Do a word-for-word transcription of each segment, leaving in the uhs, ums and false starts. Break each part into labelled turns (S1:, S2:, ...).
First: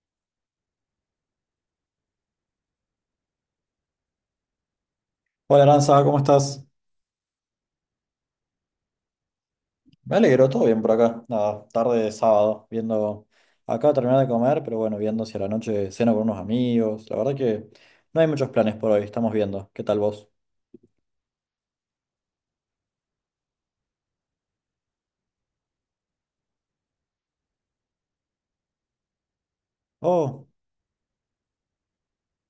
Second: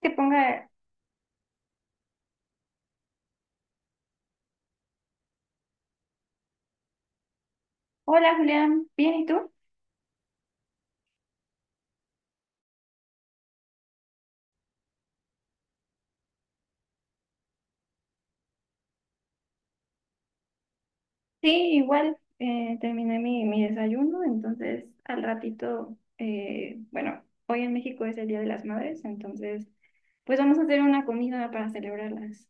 S1: Que ponga,
S2: Hola Aranza, ¿cómo estás?
S1: hola Julián, ¿bien y tú?
S2: Me alegro, todo bien por acá. Nada, tarde de sábado, viendo. Acabo de terminar de comer, pero bueno, viendo si a la noche ceno con unos amigos. La verdad que no hay muchos planes por hoy, estamos viendo. ¿Qué tal vos?
S1: Sí, igual, eh, terminé mi, mi desayuno, entonces al ratito, eh, bueno, hoy en México es el Día de las Madres, entonces pues
S2: Oh,
S1: vamos a hacer una comida para celebrarlas.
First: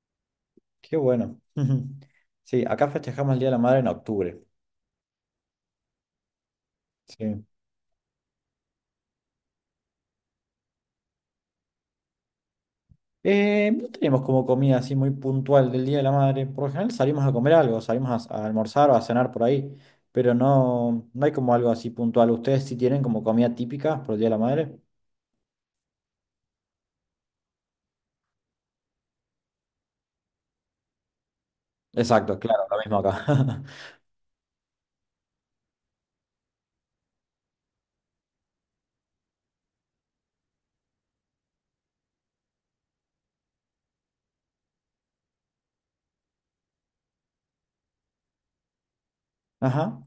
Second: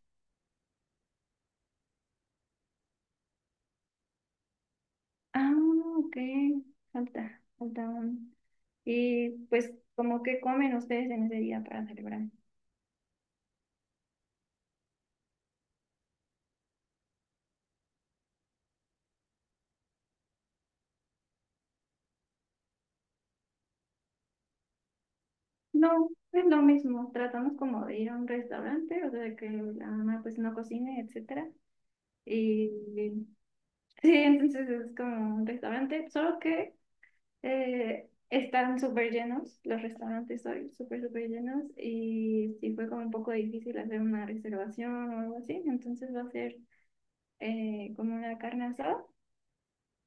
S2: qué bueno. Sí, acá festejamos el Día de la Madre en octubre.
S1: Ah, ok, falta,
S2: Sí.
S1: falta un- Y pues, ¿cómo que comen ustedes en ese día para celebrar?
S2: Eh, no tenemos como comida así muy puntual del Día de la Madre. Por lo general salimos a comer algo, salimos a, a almorzar o a cenar por ahí, pero no, no hay como algo así puntual. ¿Ustedes sí tienen como comida típica por el Día de la Madre?
S1: No, es lo mismo, tratamos como de ir a un restaurante, o sea, que la mamá pues no cocine, etcétera.
S2: Exacto, claro,
S1: Y
S2: lo mismo acá.
S1: sí, entonces es como un restaurante, solo que eh, están súper llenos, los restaurantes hoy súper, súper llenos y sí fue como un poco difícil hacer una reservación o algo así, entonces va a ser eh, como una carne asada,
S2: Ajá,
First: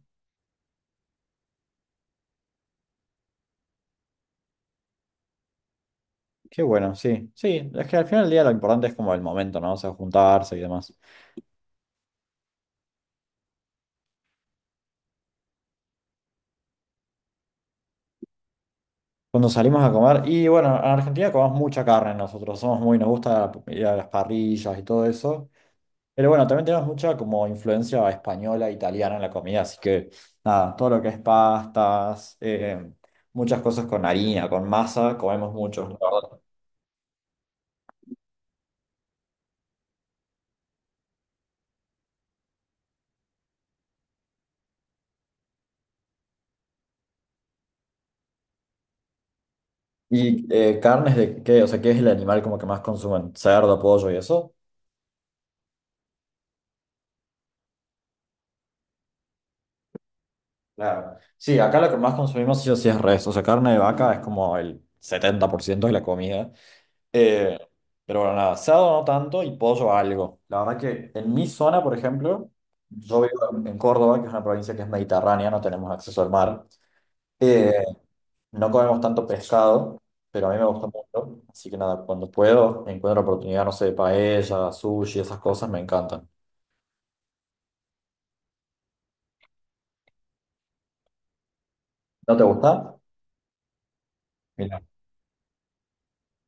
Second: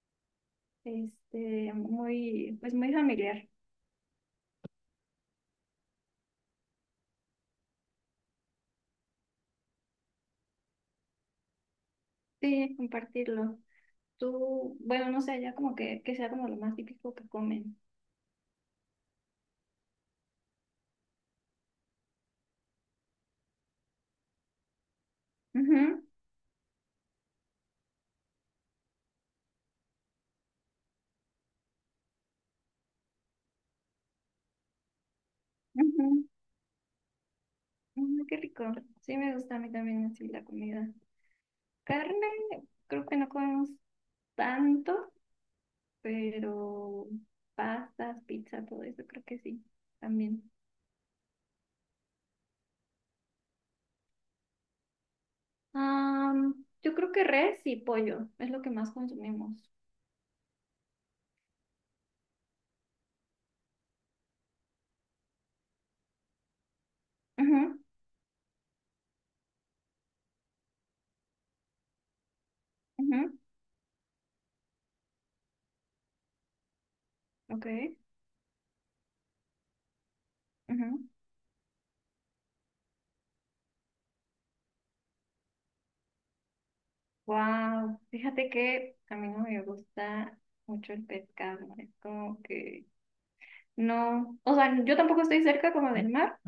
S1: este, muy, pues muy familiar,
S2: qué bueno, sí. Sí, es que al final del día lo importante es como el momento, ¿no? O sea, juntarse y demás.
S1: sí, compartirlo. Tú, bueno, no sé, ya como que, que sea como lo más típico que comen.
S2: Cuando salimos a comer, y bueno, en Argentina comemos mucha carne nosotros, somos muy, nos gusta ir a las parrillas y todo eso.
S1: Ujú,
S2: Pero bueno, también tenemos mucha como influencia española, italiana en la comida, así que nada, todo lo que es pastas, eh, muchas cosas con harina, con masa, comemos mucho, la
S1: ujú,
S2: verdad.
S1: ujú, qué rico, sí me gusta a mí también así la comida. Carne, creo que no comemos tanto, pero pastas, pizza, todo eso creo que sí,
S2: ¿Y
S1: también.
S2: eh, carnes de qué? O sea, ¿qué es el animal como que más consumen? ¿Cerdo, pollo y eso?
S1: Am, yo creo que res y pollo es lo que más consumimos.
S2: Claro. Sí, acá lo que más consumimos sí o sí es res. O sea, carne de vaca es como el setenta por ciento de la comida. Eh,
S1: Ujú,
S2: pero bueno, nada, asado no tanto y pollo algo. La verdad que en mi zona, por ejemplo, yo
S1: ujú,
S2: vivo en en Córdoba, que es una provincia que es mediterránea, no tenemos acceso al mar.
S1: ok,
S2: Eh, no comemos tanto pescado, pero a mí me gusta
S1: ujú.
S2: mucho. Así que nada, cuando puedo, encuentro oportunidad, no sé, de paella, sushi, esas cosas me encantan.
S1: Wow, fíjate que a mí no me gusta mucho el pescado, es
S2: ¿No
S1: como
S2: te
S1: que
S2: gusta?
S1: no, o
S2: Mira.
S1: sea, yo tampoco estoy cerca como del mar,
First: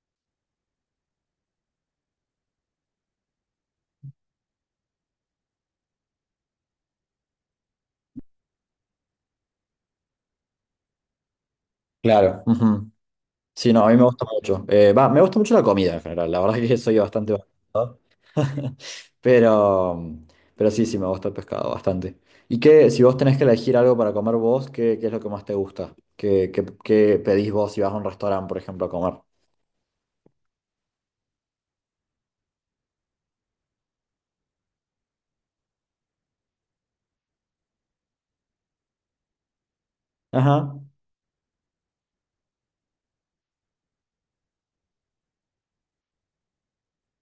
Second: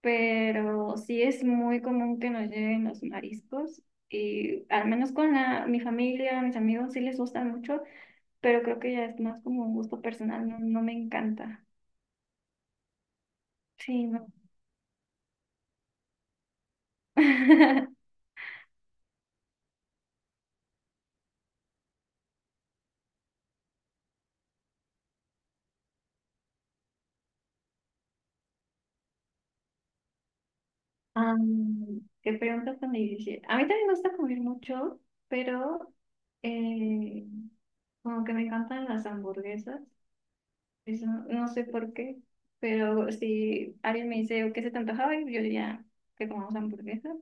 S1: pero sí es muy común que nos lleguen los mariscos y al menos con la, mi familia, mis amigos sí les gusta mucho. Pero creo que ya es más como un gusto personal, no, no me encanta.
S2: Claro. Ujú. Sí, no, a mí me
S1: Sí,
S2: gusta
S1: no.
S2: mucho. Eh, va, me gusta mucho la comida en general, la verdad que soy bastante... va- Pero, pero sí, sí, me gusta el pescado bastante. ¿Y qué, si vos tenés que elegir algo para comer vos, qué, qué es lo que más te gusta? ¿Qué, qué- qué pedís vos si vas a un restaurante, por ejemplo, a comer?
S1: Am, qué pregunta tan difícil. A mí también me gusta comer mucho, pero eh, como que me encantan las hamburguesas.
S2: Ajá.
S1: Eso, no sé por qué, pero si alguien me dice, ¿qué se te antojaba? Yo diría que comamos hamburguesas.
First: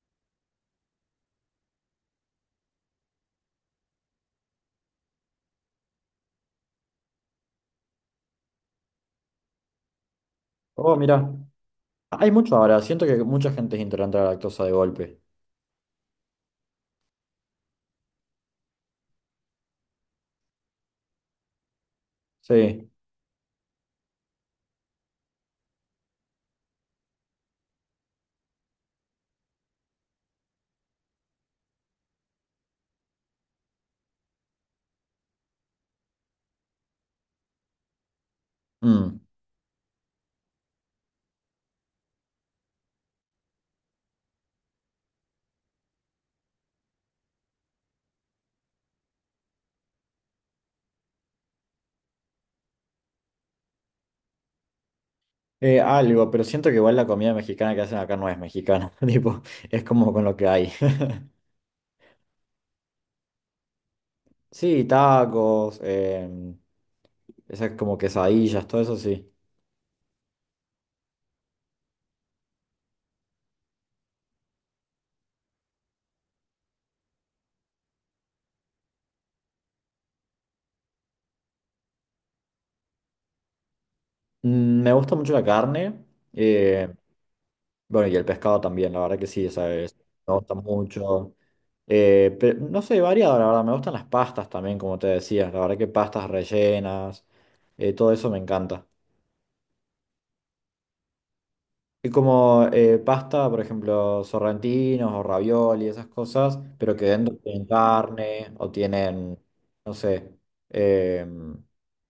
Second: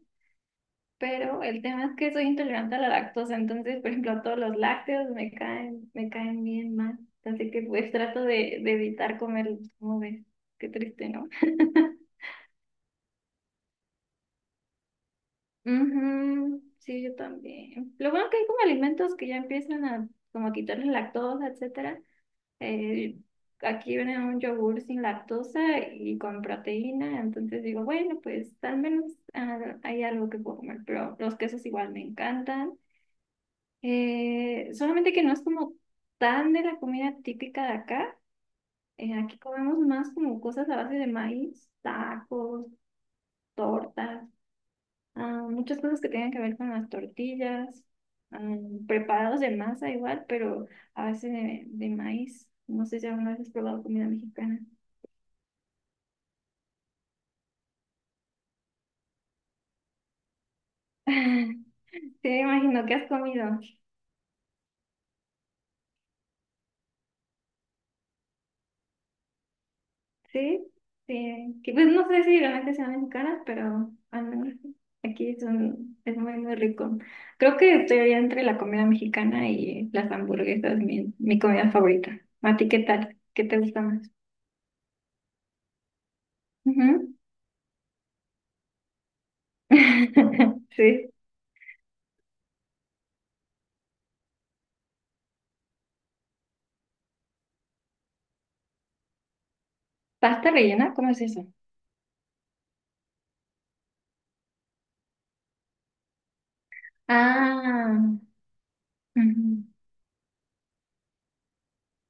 S1: Pero el tema es que soy intolerante a la lactosa, entonces, por ejemplo, todos los lácteos me caen, me caen bien mal. Así que pues trato de, de evitar comerlos, ¿como ves? Qué
S2: Oh,
S1: triste, ¿no?
S2: mira. Hay mucho ahora, siento que mucha gente es intolerante a la lactosa de golpe.
S1: Ujú, sí, yo también. Lo bueno que hay como alimentos que ya empiezan a como a quitarle lactosa, etcétera.
S2: Sí.
S1: Eh, aquí viene un yogur sin lactosa y con proteína, entonces digo, bueno, pues al menos ah, hay algo que puedo comer, pero los quesos igual me encantan. Eh, solamente que no es como tan de la comida típica de acá. Eh,
S2: Mm.
S1: aquí comemos más como cosas a base de maíz, tacos, tortas, ah, muchas cosas que tengan que ver con las tortillas, ah, preparados de masa igual, pero a base de, de maíz. No sé si alguna vez has probado comida mexicana.
S2: Eh, algo, pero siento que igual la comida mexicana que hacen acá no es mexicana, tipo, es como con lo que hay.
S1: Te imagino que has comido.
S2: Sí, tacos, em, esas como quesadillas, todo eso sí.
S1: Sí, sí, que pues no sé si realmente sean mexicanas, pero al menos aquí son, es muy, muy rico. Creo que estoy ahí entre la comida mexicana y las hamburguesas, mi, mi comida favorita. ¿A ti qué tal? ¿Qué te gusta más?
S2: Mm, me gusta mucho la carne, eh,
S1: Ujú.
S2: bueno, y el pescado también, la verdad que sí, ¿sabes? Me gusta
S1: Sí.
S2: mucho. Eh, pero no soy variado, la verdad, me gustan las pastas también, como te decía, la verdad que pastas rellenas, eh, todo eso me encanta.
S1: ¿Pasta rellena? ¿Cómo es eso?
S2: Y como eh, pasta, por ejemplo, sorrentinos o ravioli, esas cosas, pero que dentro tienen
S1: Ah,
S2: carne o tienen,
S1: ujú.
S2: no sé, em,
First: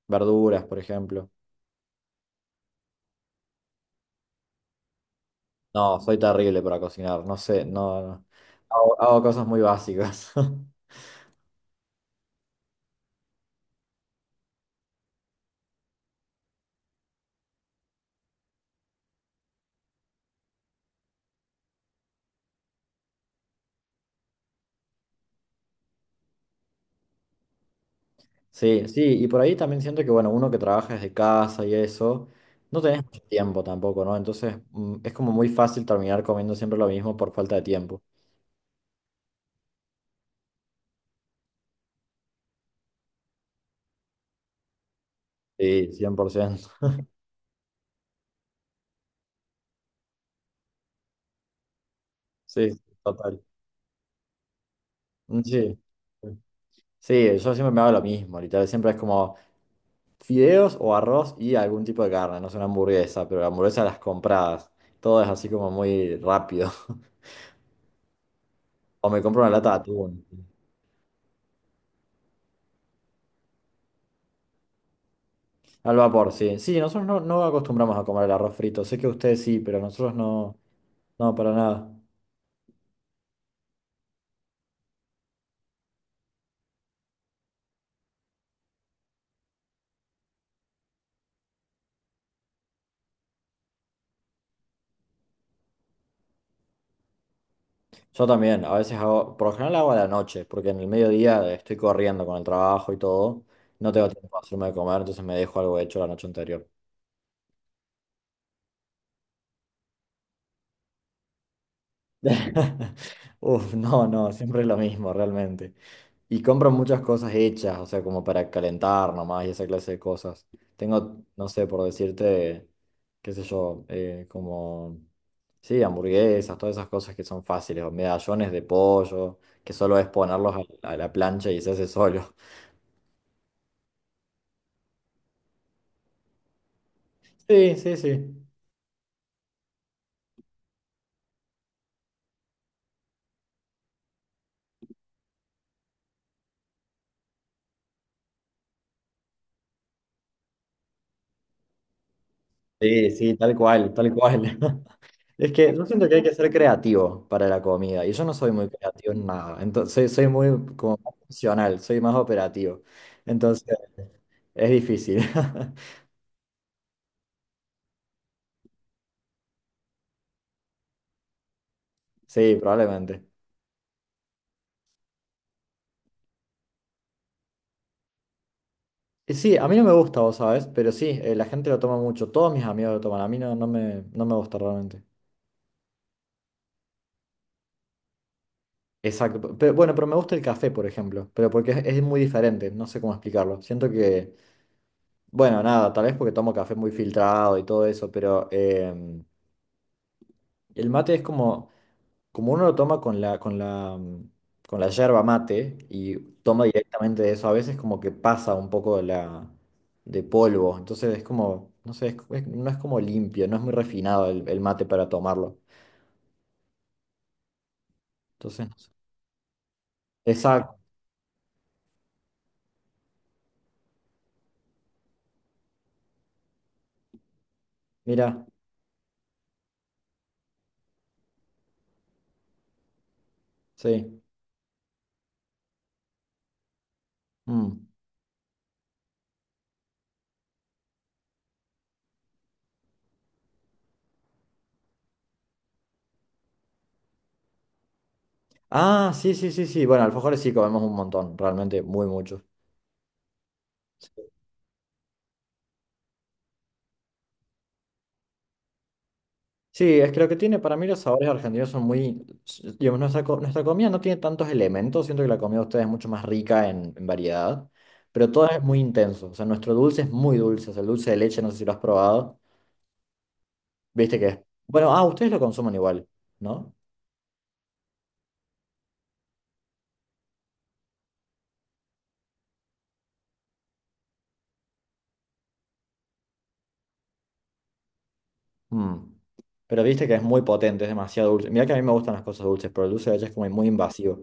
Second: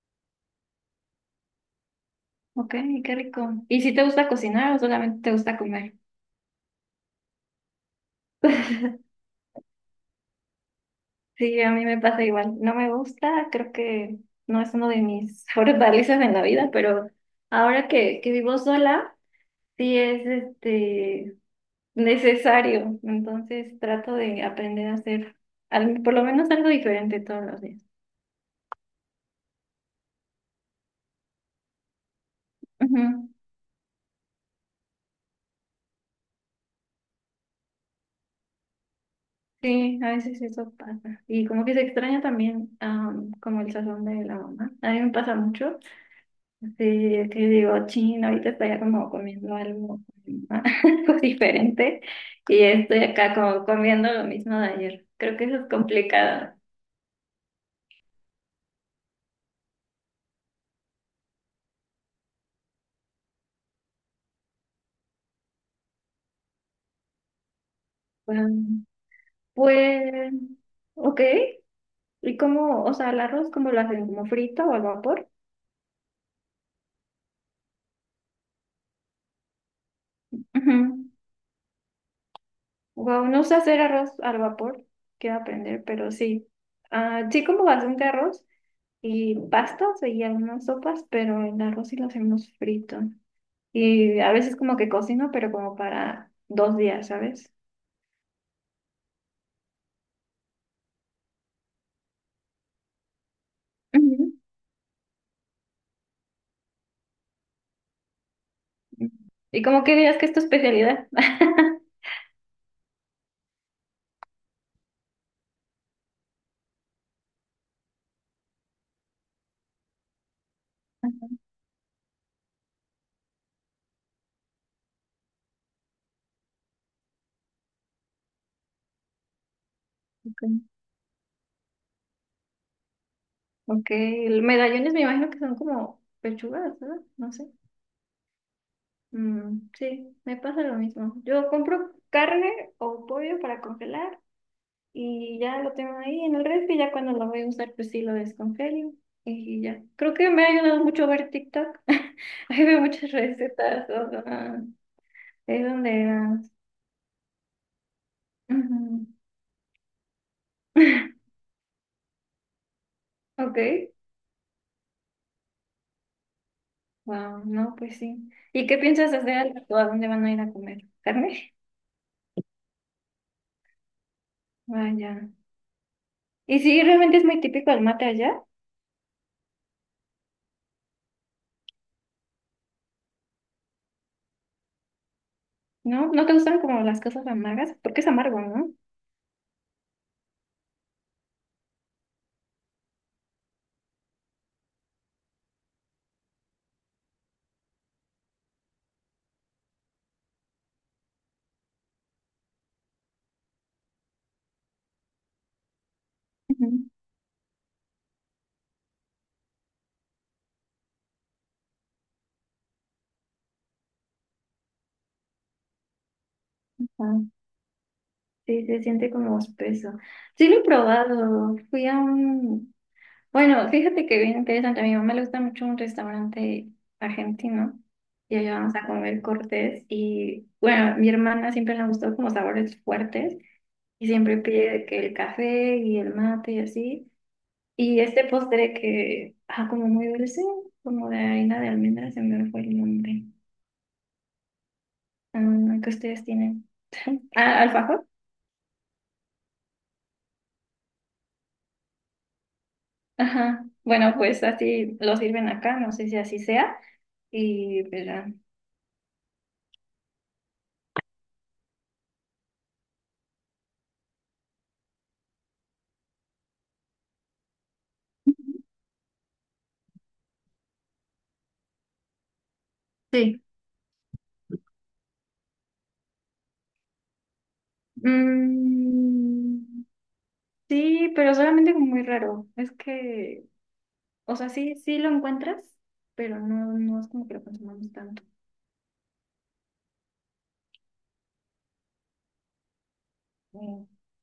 S2: verduras, por ejemplo.
S1: Ok, qué rico. ¿Y si te gusta cocinar o solamente te gusta comer?
S2: No, soy terrible para cocinar, no sé, no, no. Hago, hago cosas muy básicas.
S1: Sí, a mí me pasa igual. No me gusta, creo que no es uno de mis mejores valices en la vida, pero ahora que, que vivo sola, sí es este necesario. Entonces trato de aprender a hacer al- por lo menos algo diferente todos los días.
S2: Sí, sí, y por ahí también siento que, bueno, uno que trabaja desde casa y eso, no tenés mucho
S1: Ujú.
S2: tiempo tampoco, ¿no? Entonces, mm, es como muy fácil terminar comiendo siempre lo mismo por falta de tiempo.
S1: Sí, a veces eso pasa. Y como que se extraña también, am, como el sazón de la mamá. A mí me pasa mucho.
S2: Sí, cien por ciento.
S1: Sí, es que digo, chino, ahorita estoy como comiendo algo, algo diferente y
S2: Sí,
S1: estoy acá
S2: total.
S1: como comiendo lo mismo de ayer. Creo que eso es
S2: Sí.
S1: complicado.
S2: Sí, yo siempre me hago lo mismo, literal. Siempre es como fideos o arroz y algún tipo de carne. No es una hamburguesa, pero la hamburguesa las compradas. Todo es así como muy rápido.
S1: Um,
S2: O me compro una lata de atún.
S1: Pues, ok. ¿Y cómo, o sea, el arroz, cómo lo hacen? ¿Como frito o al vapor?
S2: Al vapor, sí. Sí, nosotros no, no acostumbramos a comer el arroz frito. Sé que ustedes sí, pero nosotros no.
S1: Ujú.
S2: No, para nada.
S1: Wow, no sé hacer arroz al vapor, quiero aprender, pero sí. Ah, sí, como bastante arroz y pastas y algunas sopas, pero el arroz sí lo hacemos frito. Y a veces como que cocino, pero como para dos días, ¿sabes?
S2: Yo también, a veces hago, por lo general hago a la noche, porque en el mediodía estoy corriendo con el trabajo y todo. No tengo tiempo
S1: Ujú.
S2: para hacerme de comer, entonces me dejo algo hecho la noche anterior.
S1: ¿Y como que dirías que es tu especialidad?
S2: Uf, no, no, siempre es lo mismo realmente. Y compro muchas cosas hechas, o sea, como para calentar nomás y esa clase de cosas. Tengo, no sé, por decirte, qué sé yo, eh, como, sí, hamburguesas, todas esas cosas que son fáciles, o medallones de pollo, que solo es
S1: Ok.
S2: ponerlos a, a la plancha y se hace solo.
S1: Ok, el medallones me imagino que son como pechugas, ¿verdad? No sé.
S2: Sí, sí, sí.
S1: Mm, sí, me pasa lo mismo. Yo compro carne o pollo para congelar y ya lo tengo ahí en el refri, ya cuando lo voy a usar pues sí lo descongelo y ya. Creo que me ha ayudado mucho ver TikTok. Ahí veo
S2: Sí,
S1: muchas
S2: sí, tal
S1: recetas,
S2: cual,
S1: o
S2: tal cual.
S1: sea,
S2: Es
S1: es
S2: que yo
S1: donde
S2: siento que hay que
S1: ah,
S2: ser creativo para la comida y yo no soy muy
S1: ujú.
S2: creativo en nada, entonces soy, soy muy como más funcional, soy más operativo,
S1: Ok,
S2: entonces es difícil.
S1: wow, no, pues sí. ¿Y qué piensas hacer al rato? ¿A dónde van a ir a comer? ¿Carne?
S2: Sí, probablemente.
S1: Vaya. Y sí, realmente es muy típico el mate allá,
S2: Y sí, a mí no me gusta, vos sabés, pero sí, eh, la gente lo toma mucho, todos mis amigos lo toman, a mí no, no me, no me gusta realmente.
S1: ¿no? ¿No te gustan como las cosas amargas? Porque es amargo, ¿no?
S2: Exacto. Pero, bueno, pero me gusta el café, por ejemplo. Pero porque es, es muy diferente, no sé cómo explicarlo. Siento que, bueno, nada, tal vez porque tomo café muy filtrado y todo eso, pero em, el mate es como, como uno lo toma con la, con la, mm, con la yerba mate y toma
S1: Ujú.
S2: directamente de eso, a veces como que pasa un poco de la, de polvo. Entonces es como, no sé, es- es- no es como limpio, no es muy refinado el, el mate para tomarlo.
S1: Ah, sí,
S2: Entonces, no
S1: se
S2: sé.
S1: siente como espeso. Sí, lo he
S2: Exacto,
S1: probado. Fui a un... Bueno, fíjate que bien interesante. A mi mamá le gusta mucho un restaurante argentino. Y
S2: mira,
S1: allá vamos a comer cortes. Y bueno, a mi hermana siempre le gustó como sabores fuertes. Y
S2: sí.
S1: siempre pide de que el café y el mate y así.
S2: Mm.
S1: Y este postre que, ah, como muy dulce, como de harina de almendras, se me fue el nombre. Ah, que ustedes tienen. Ah, alfajor.
S2: Ah, sí, sí, sí, sí. Bueno, alfajores sí comemos un montón, realmente, muy mucho.
S1: Ajá. Bueno, pues así lo sirven acá, no sé si así sea. Y, pero,
S2: Sí, es que lo que tiene para mí los sabores argentinos son muy, s- digamos, nuestra, co- nuestra comida no tiene tantos elementos, siento que la comida de ustedes es mucho más rica en, en variedad, pero todo es muy intenso, o sea, nuestro dulce es muy dulce, o sea, el dulce de leche, no sé si lo has probado,
S1: sí.
S2: viste que es, bueno, ah, ustedes lo consumen igual, ¿no?
S1: Mm, sí, pero solamente como muy raro. Es que, o sea, sí, sí lo encuentras, pero no, no es como que lo consumamos tanto.
S2: Mm. Pero viste que es muy potente, es demasiado dulce. Mira que a mí me gustan las cosas dulces, pero el dulce de leche es como muy
S1: Mm.
S2: invasivo.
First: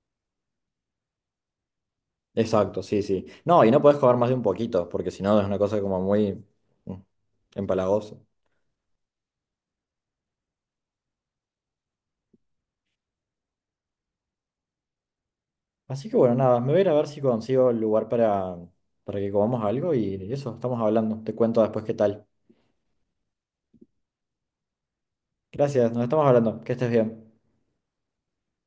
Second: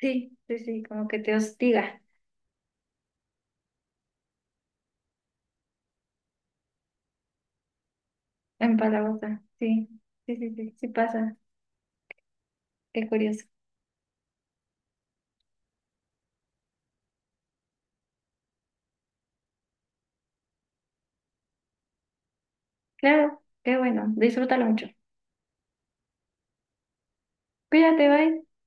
S1: Sí, sí, sí, como que te hostiga.
S2: Exacto, sí, sí. No, y no podés comer más de un poquito, porque si no es una cosa como muy mm, empalagosa.
S1: En Palabosa, sí, sí, sí, sí, sí pasa. Qué curioso.
S2: Así que bueno, nada, me voy a ir a ver si consigo el lugar para, para que comamos algo y eso, estamos hablando. Te cuento después qué tal.
S1: Claro, qué bueno. Disfrútalo mucho.
S2: Gracias, nos estamos hablando. Que estés bien.
S1: Cuídate, bye.